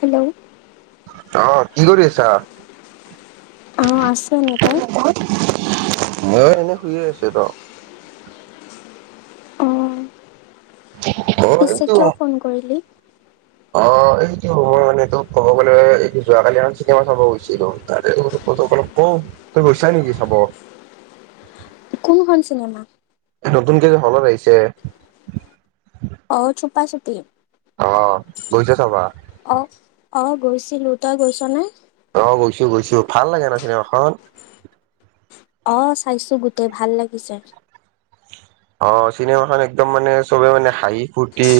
Hello অ' কি কৰি আছা? অ' আছো এনেই, তই? মইয়ো এনেই শুইয়ে আছিলোঁ। অঁ থ [unintelligible] পিছে কিয় ফোন কৰিলি? অ' এইটো মই মানে তোক ক'ব গ'লে যোৱা কালি এখন চিনেমা চাব গৈছিলোঁ, তাৰ বোলো অ'তোক অলপ কওঁ, তই গৈছা নেকি চাব? কোনখন চিনেমা? নতুনকে যে হ'লত আহিছে? অ' চুপা চুপি। অ' গৈছ চাব? অ', অ' গৈছিলোঁ, তই গৈছ নে? অ' গৈছোঁ গৈছোঁ, ভাল লাগে ন চিনেমাখন? অ' চাইছোঁ গোটেই ভাল লাগিছে। অ' চিনেমাখন একদম মানে চবে মানে হাঁহি ফুুৰ্তি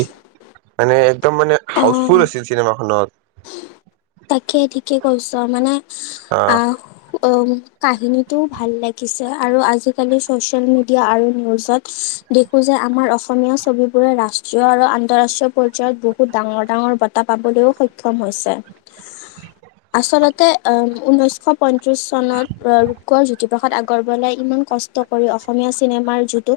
মানে একদম মানে হাউচফুল অঁ আছিল চিনেমাখনত। তাকে ঠিকে কৈছ, মানে অ আহ উম, কাহিনীটো ভাল লাগিছে আৰু আজিকালি চচিয়েল মিডিয়া আৰু নিউজত দেখোঁ যে আমাৰ অসমীয়া ছবিবোৰে ৰাষ্ট্ৰীয় আৰু আন্তঃৰাষ্ট্ৰীয় পৰ্যায়ত বহুত ডাঙৰ ডাঙৰ ব টা পাবলৈও সক্ষম হৈছে। আচলতে ঊনৈশ পত্ৰিশ চনত ৰূপকোঁৱৰ জ্যোতিপ্ৰসাদ আগৰৱালাই ইমান কষ্ট কৰি অসমীয়া চিনেমাৰ যিটো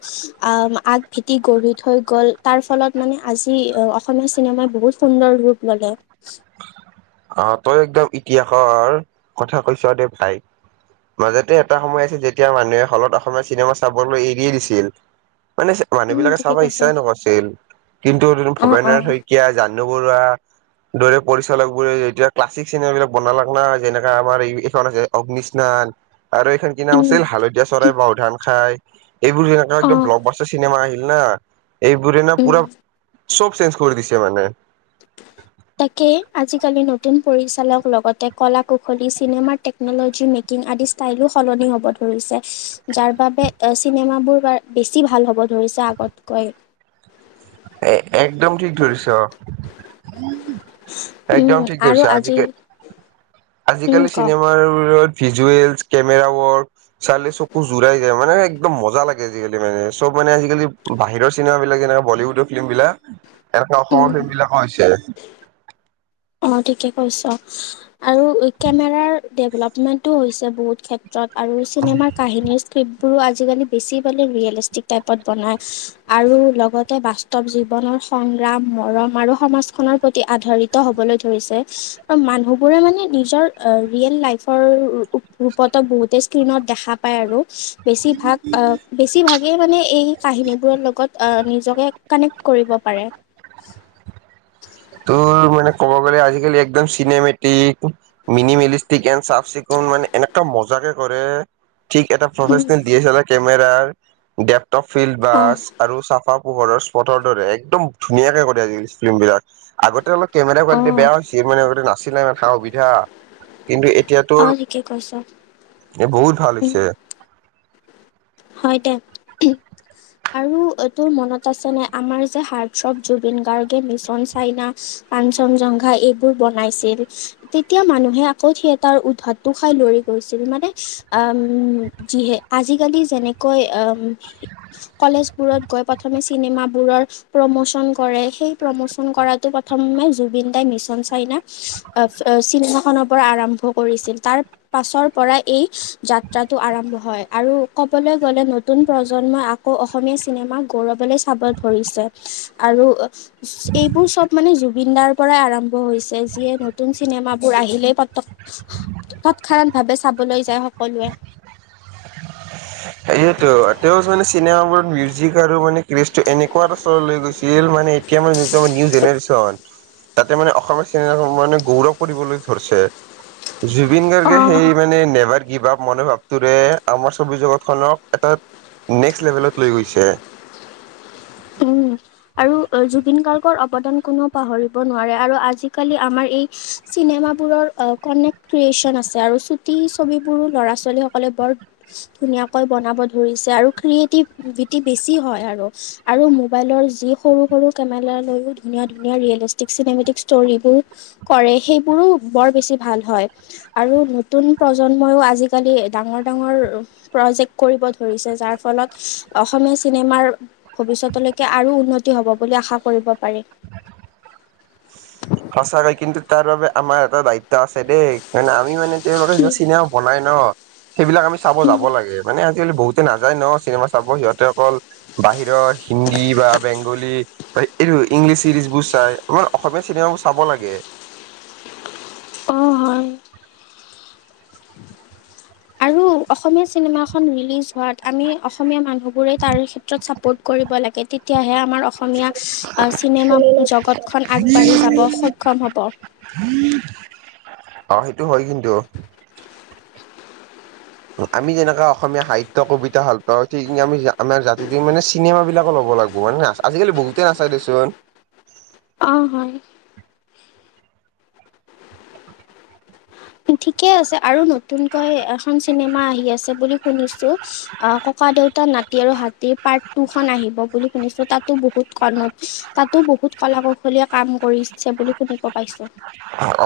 আহ আগ ভেটি গঢ়ি থৈ গ'ল। তাৰ ফলত মানে আজি অসমীয়া চিনেমাই বহুত সুন্দৰ ৰূপ ল'লে। অ' তই একদম ইতিহাসৰ কথা কৈছ দেই ভাই। মাজতে এটা সময় আহিছিল, যেতিয়া মানুহে হ'লত অসমীয়া চিনেমা চাবলৈ এৰিয়ে দিছিল। মানে মানুহ উম বিলাকে ঠিকে চাব কৈছ ইচ্ছাই নকৰিছিল, কিন্তু অঁ ভবেন্দ অঁ নাথ শই কীয়া, জাহ্নু বৰুৱা দৰে পৰিচালক বোৰে এতিয়া ক্লাছিক চিনেমা বিলাক বনালে না, যেনেকা আমাৰ এইখন আছে অগ্নিস্নান আৰু এইখন কি নাম আছিল হালধীয়া চৰাই বাওধান খাই, এইবোৰ যেনেকুৱা একদম অঁ ব্লগ বাছটাৰ চিনেমা আহিল না এইবোৰে না পুৰা চব চেঞ্জ কৰি দিছে মানে। তাকে, আজিকালি নতুন পৰিচালক লগতে কলা-কুশলী চিনেমাৰ টেক টেকন'লজি মেকিং আদি ষ্টাইলো সলনি হ'ব ধৰিছে। যাৰ বাবে চিনেমাবোৰ বেছি ভাল হ'ব ধৰিছে আগতকৈ। এ', একদম ঠিক ধৰিছ, উম একদম ঠিক আৰু ধৰিছ। আজি আজিকালি উম আজিকালি ক চিনেমা-ৰত ভিজুৱেলছ কেমেৰা ৱৰ্ক চালে চকু জোৰাই যায়, মানে একদম মজা লাগে, আজিকালি চব মানে বাহিৰৰ চিনেমা বিলাক এনে বলীউডৰ ফিল্ম বিলাক, এনেকুৱা অসমৰ উম, ফিল্ম বিলাকো হৈছে। অ', ঠিকে কৈছ, আৰু কেমেৰাৰ ডেভেলপমেণ্টো হৈছে বহুত ক্ষেত ত্ৰত, আৰু চিনেমাৰ কাহিনীৰ স্ক্ৰিপ্টবোৰো আজিকালি বেছি মানে ৰিয়েলিষ্টিক টাইপত বনায়। আৰু লগতে বাস্তৱ জীৱনৰ সংগ্ৰাম, মৰম আৰু সমাজখনৰ প্ৰতি আধাৰিত হ'বলৈ ধৰিছে। মানুহবোৰে মানে নিজৰ ৰিএল লাইফৰ ৰূপতে বহুতে স্ক্ৰীণত দেখা পায় আৰু। বেছিভাগ অ, বেছিভাগেই মানে এই কাহিনীবোৰৰ লগত নিজকে কানেক্ট কৰিব পাৰে। তোৰ মানে ক'ব গ'লে আজিকালি একদম চিনেমেটিক মিনি মেলিষ্টিক এন চাফ চিকুণ মানে এনেকা মজাকে কৰে ঠিক এটা উম, professional D S L R কমেৰাৰ ডেপটপ ফিল্ড অ', বাছ আৰু চাফা পোহৰৰ স্পটৰ দৰে একদম ধুনীয়াকে কৰে আজিকালি ফিল্ম বিলাক। আগতে অলপ কেমেৰা কোৱালিটি অ', বেয়া হৈছিল, মানে আগতে নাছিলে মানে সা-সুবিধা। কিন্তু এতিয়া তোৰ, অ', ঠিকে কৈছ বহুত ভাল উম, হৈছে। হয় দে, ঠিক। আৰু এইটোৰ মনত আছে নে, আমাৰ হাৰ্ডথ্ৰ' জুবিন গাৰ্গে মিচন চাইনা কাঞ্চনজংঘা এইবোৰ বনাইছিল। তেতিয়া মানুহে আকৌ থিয়েতাৰ উদ্ধাতোৰ খাই দৌৰি গৈছিল, মানে আ যিহে আজিকালি যেনেকৈ কলেজবোৰত গৈ প্ৰথমে চিনেমাবোৰৰ প্ৰমোচন কৰে, সেই প্ৰমোচন কৰাটো প্ৰথমে জুবিন দাই মিছন চাইনা চিনেমাখনৰ পৰা আৰম্ভ কৰিছিল। তাৰ পাছৰ পৰা এই যাত্ৰাটো আৰম্ভ হয় আৰু ক ক'বলৈ গ'লে, নতুন প্ৰজন্মই আকৌ অসমীয়া চিনেমাক গৌৰৱৰে চাব ধৰিছে। আৰু এইবোৰ চব মানে জুবিন দাৰ পৰাই আৰম্ভ হৈছে। যিয়ে নতুন চিনেমাবোৰ আহিলেই পতক [inaudible] তৎক্ষনাত ভাৱে চাবলৈ যায় সকলোৱে। সেয়েতো, তেওঁ মানে চিনেমাবোৰত মিউজিক আৰু মানে ক্ৰেজটো এনেকুৱা স্তৰলৈ লৈ গৈছিল, মানে [unintelligible] যিতো নিউ জেনেৰেচন তাতে মানে অসমীয়া চিনেমা মানে গৌৰৱ কৰিবলৈ ধৰিছে। জুবিন গাৰ্গে অ সেই মানে নেবাৰ গিভ আভ মনৰ ভাৱটোৰে আমাৰ চব জগত খনক এটা নেক্সট লেভেলত লৈ গৈছে। উম। আৰু জুবিন গাৰ্গৰ অৱদান কোনো পাহৰিব নোৱাৰে, আৰু আজিকালি আমাৰ এই চিনেমাবোৰৰ কনেক্ট ক্ৰিয়েচন আছে, আৰু ছুটি ছবিবোৰো ল'ৰা-ছোৱালীসকলে বৰ ধুনীয়াকৈ বনাব ধৰিছে, আৰু ক্ৰিয়েটিভিটি বেছি হয় আৰু। আৰু মোবাইলৰ যি যি সৰু-সৰু কেমেৰা লৈও ধুনীয়া-ধুনীয়া ৰিয়েলিষ্টিক, চিনেমেটিক ষ্টৰিবোৰ কৰে সেইবোৰো বৰ বেছি ভাল হয়। আৰু নতুন প্ৰজন্মইও আজিকালি ডাঙৰ ডাঙৰ- প্ৰজেক্ট কৰিব ধৰিছে। যাৰ ফলত অসমীয়া চিনেমাৰ ভৱিষ্যতলৈকে আৰু- উন্নতি হ'ব বুলি আশা কৰিব পাৰি। সঁচাকৈ কিন্তু তাৰ বাবে আমাৰ এটা দায়িত্ব আছে দেই কাৰণ আমিও মানে - তেওঁলোকে কি যিবিলাক চিনেমা বনাই ন' সেইবিলাক আমি চাব যাব লাগে। মানে আজিকালি বহুত- নাযায় ন' চিনেমা চাব, সিহঁতে অকল বাহিৰৰ হিন্দী বা বেংগলী- হয় এইটো ইংলিছ চিৰিজ বোৰ চাই আমাৰ অসমীয়া চিনেমাবোৰ চাব লাগে। অঁ' হয়। আৰু অসমীয়া চিনেমাখন ৰিলিজ হোৱাত আমি অসমীয়া মানুহ বোৰে তাৰে ক্ষেত্ৰত চাপৰ্ট কৰিব লাগে তেতিয়াহে আমাৰ অসমীয়া আ চিনেমা জগতখন আগবাঢ়ি যাব সক্ষম হ'ব। [unintelligible] অঁ' সেইটো হয় কিন্তু। আমি যেনেকা অসমীয়া সাহিত্য কবিতা ভাল পাওঁ ঠিক সেই আমি আমাৰ জাতিটো মানে চিনেমা বিলাকো ল'ব লাগিব হয় নে। আজিকালি বহুতেই নাচাই দেচোন। অঁ হয়। ঠিকে আছে আৰু নতুনকৈ এখন চিনেমা আহি আছে বুলি শুনিছোঁ। আহ' ককা দেউতাৰ নাতি আৰু হাতীৰ পাৰ্ট টু খন আহিব বুলি শুনিছো, তাতো বহুত কাৰণত তাতো বহুত কলা কৌশলীয় কাম কৰিছে বুলি শুনিব পাইছোঁ।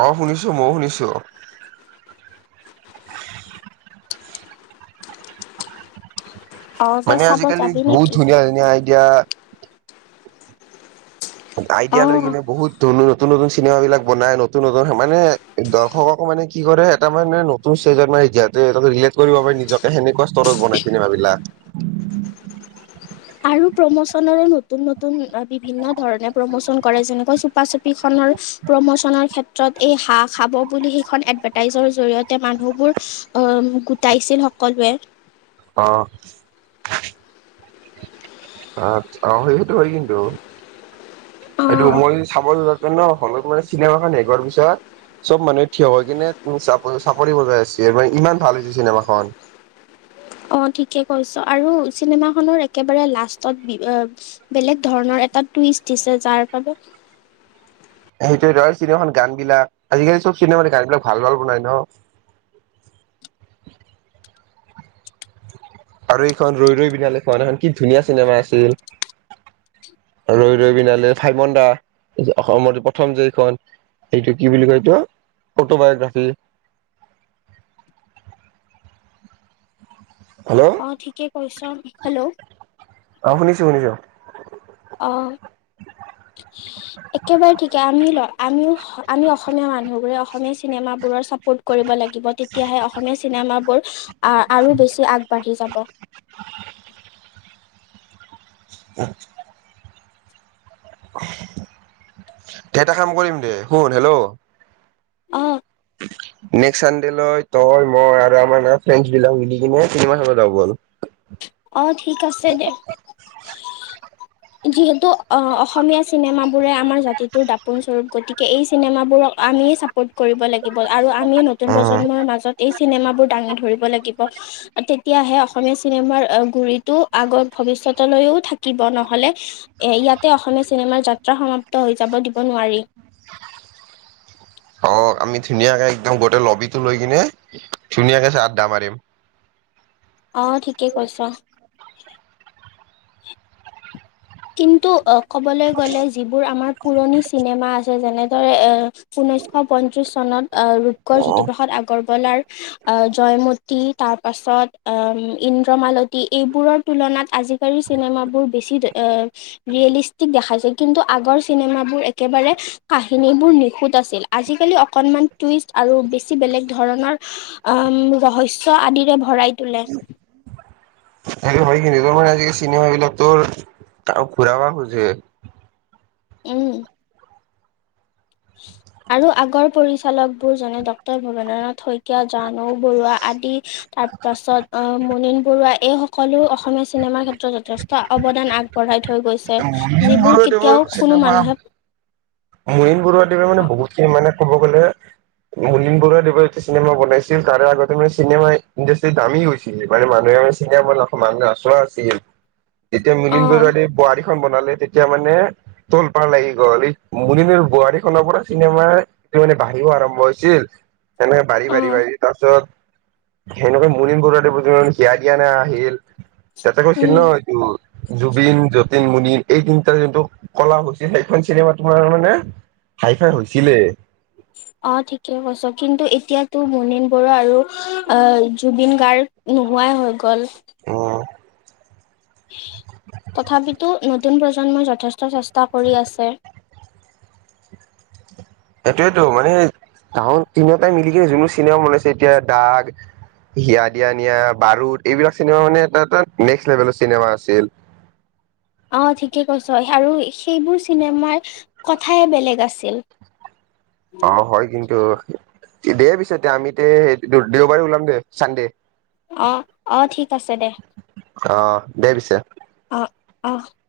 অঁ' শুনিছো মইও শুনিছোঁ অঁ'। অ' তই মানে চাব আজিকালি যাবি বহুত নেকি? ধুনীয়া ধুনীয়া আইডিয়া আইডিয়া লৈ অ' কিনে বহুত নতুন নতুন চিনেমা বিলাক বনাই, নতুন নতুন মানে দৰ্শকক মানে কি কৰে এটা মানে ষ্টেজত মানে এতিয়া তে, তাৰ পাছত ৰিলেট কৰিব পাৰি নিজকে সেনেকুৱা স্তৰত বনাই চিনেমাবিলাক। আৰু প্ৰমোচনৰো নতুন নতুন বিভিন্ন ধৰণে প্ৰমোচন কৰে যেনেকৈ চুপা চুপি খনৰ প্ৰমোচনৰ ক্ষেত্ৰত এই হাঁহ খাব বুলি সেইখন এডভাৰটাইজৰ জৰিয়তে মানুহবোৰ- অহ' গোটাইছিল সকলোৱে। অঁ। অঁ' অঁ' সেইটো হয় কিন্তু। সেইটো অ' মই চাব যোৱাতে ন' হ'লেও মানে চিনেমাখন শেষ হোৱাৰ পিছত- চ'ব মানুহে থিয় হৈ কিনে চা-চাপৰি বজাই আছিল মানে ইমান ভাল হৈছে চিনেমাখন। অঁ' ঠিকে কৈছ আৰু চিনেমাখনৰ একেবাৰে লাষ্টত বি, অ- বেলেগ ধৰণৰ এটা টুইষ্ট দিছে যাৰ বাবে সেইটোৱে ধৰ আৰু চিনেমাখন গান বিলাক আজিকালি চ'ব চিনেমা গান বিলাক ভাল ভাল বনাই ন'। আৰু এইখন ৰৈ ৰৈ বিনালে খন এখন কি ধুনীয়া চিনেমা আছিল। ৰৈ ৰৈ বিনালে, ভাইমন্দা অসমত প্ৰথম যে এইখন। এইটো কি বুলি কয় এইটো অটবায়োগ্ৰাফি। হেল্ল'। অঁ' ঠিকে কৈছ, হেল্ল'। অঁ' শুনিছো শুনিছোঁ। অঁ। একেবাৰে ঠিকে, আমিও ল' আমিও আমি অসমীয়া মানুহবোৰে অসমীয়া চিনেমাবোৰৰ ছাপৰ্ট কৰিব লাগিব। তেতিয়াহে অসমীয়া চিনেমাবোৰ আ আৰু বেছি আগবাঢ়ি যাব। [unintelligible] দে এটা কাম কৰিম দে শুন, হেল্ল'। অঁ। নেক্স চানডে লৈ তই, মই আৰু আমাৰ ফ্ৰেণ্ডছ বিলাক মিলি কিনে চিনেমা চাব যাওঁ বল। অ, ঠিক আছে, দে। [unintelligible] যিহেতু অসমীয়া চিনেমাবোৰে আমাৰ জাতিটোৰ দাপোন স্বৰূপ। গতিকে এই চিনেমাবোৰক আমিয়ে ছাপোৰ্ট কৰিব লাগিব আৰু আমি নতুন উম প্ৰজন্মৰ মাজত এই চিনেমাবোৰ দাঙি ধৰিব লাগিব। তেতিয়াহে অসমীয়া চিনেমাৰ গুৰিতটো আগত ভৱিষ্যতলৈও থাকিব। নহলে এ ইয়াতে অসমীয়া চিনেমাৰ যাত্ৰা সমাপ্ত হৈ যাব দিব নোৱাৰি। অ আমি ধুনীয়াকে একদম গোটেই লবিটো লৈ কিনে ধুনীয়াকে চাহ আদ্দা মাৰিম। অ, ঠিকে কৈছা। কিন্তু ক'বলৈ গ'লে যিবোৰ আমাৰ পুৰণি চিনেমা আছে, যেনেদৰে এ ঊনৈশ পঞ্চিশ চনত আহ, ৰূপকৰ জ্যোতিপ্ৰসাদ আগৰৱালাৰ আহ, জয়মতী তাৰ পাছত ইন্দ্ৰমালতী এইবোৰৰ তুলনাত আজিকালিৰ চিনেমাবোৰ বেছি ৰিয়েলিষ্টিক দেখাইছে। কিন্তু আগৰ চিনেমাবোৰ একেবাৰে কাহিনীবোৰ নিখুত আছিল। আজিকালি অকণমান টুইষ্ট আৰু বেছি বেলেগ ধৰণৰ উম, ৰহস্য আদিৰে ভৰাই তোলে। তাকে হয়, কিন্তু তাৰ মানে আজিকালি চিনেমা বিলাক তোৰ আৰু ঘুৰাবা খোজে। উম। [unintelligible] আৰু আগৰ পৰিচালক বোৰ জনে ডাক্টৰ ভবেন্দ্ৰনাথ শইকীয়া, জানৌ বৰুৱা আদি তাৰ তাৰপাছত মুনিন বৰুৱা এই সকলো অসমীয়া চিনেমাৰ ক্ষেত্ৰত যথেষ্ট অৱদান আগ পঢ়াই থৈ গৈছে মুনীন যিবোৰ কেতিয়াও কোনো মানুহে মনিন বৰুৱাদেৱে বহুতখিনি মানে, ক'ব গ'লে মলিন বৰুৱা দেৱৰ চিনেমা বনাইছিল তাৰে আগতে মানে চিনেমা ইণ্ডাষ্ট্ৰি দামী হৈছিল। মানে মানুহে চিনেমা, মানুহে আছোৱা আছিল। যেতিয়া অ মনিন বৰুৱাই বোৱাৰীখন বনালে তেতিয়া মানে তোলপাৰ লাগি গ'ল মুনিনৰ বোৱাৰীখনৰ পৰা চিনেমাৰ সেইটো মানে বাঢ়িও আৰম্ভ হৈছিল। তেনেকে বাঢ়ি- অ বাঢ়ি- বাঢ়ি তাৰপিছত সেনেকৈ মুনিন বৰুৱাদেৱ হিয়া - দিয়া- নিয়া আহিল, তাতে কৈছিল ন উম এইটো জুবিন, যতীন, মুনিন। এই তিনিটা যোনটো কলা হৈছিল। সেইখন চিনেমা তোমাৰ মানে ফাই ফাই হৈছিলে। [unintelligible] অ, ঠিকে কৈছ। কিন্তু এতিয়াতো মুনিন বৰুৱা আৰু অ, জুবিন গাৰ্গ নোহোৱাই হৈ গ'ল। উম তথাপিতো নতুন প্ৰজন্মই যথেষ্ট চেষ্টা কৰি আছে। এইটোৱেতো মানে তিনিটাই মিলি যোনটো চিনেমা বনাইছে, এতিয়া দাগ হিয়া- দিয়া- নিয়া, বাৰুদ, এইবিলাক চিনেমা মানে এটা- এটা নেক্সট লেভেলৰ চিনেমা আছিল। অ, ঠিকে কৈছা। আৰু সেইবোৰ চিনেমাৰ কথাই বেলেগ আছিল। অ, হয় কিন্তু দেই পিছতে, এতিয়া আমি তে দেওবাৰে ওলাম, দে চানডে। অঁ- অঁ, ঠিক আছে দে। অ, দে পিছে। [unintelligible]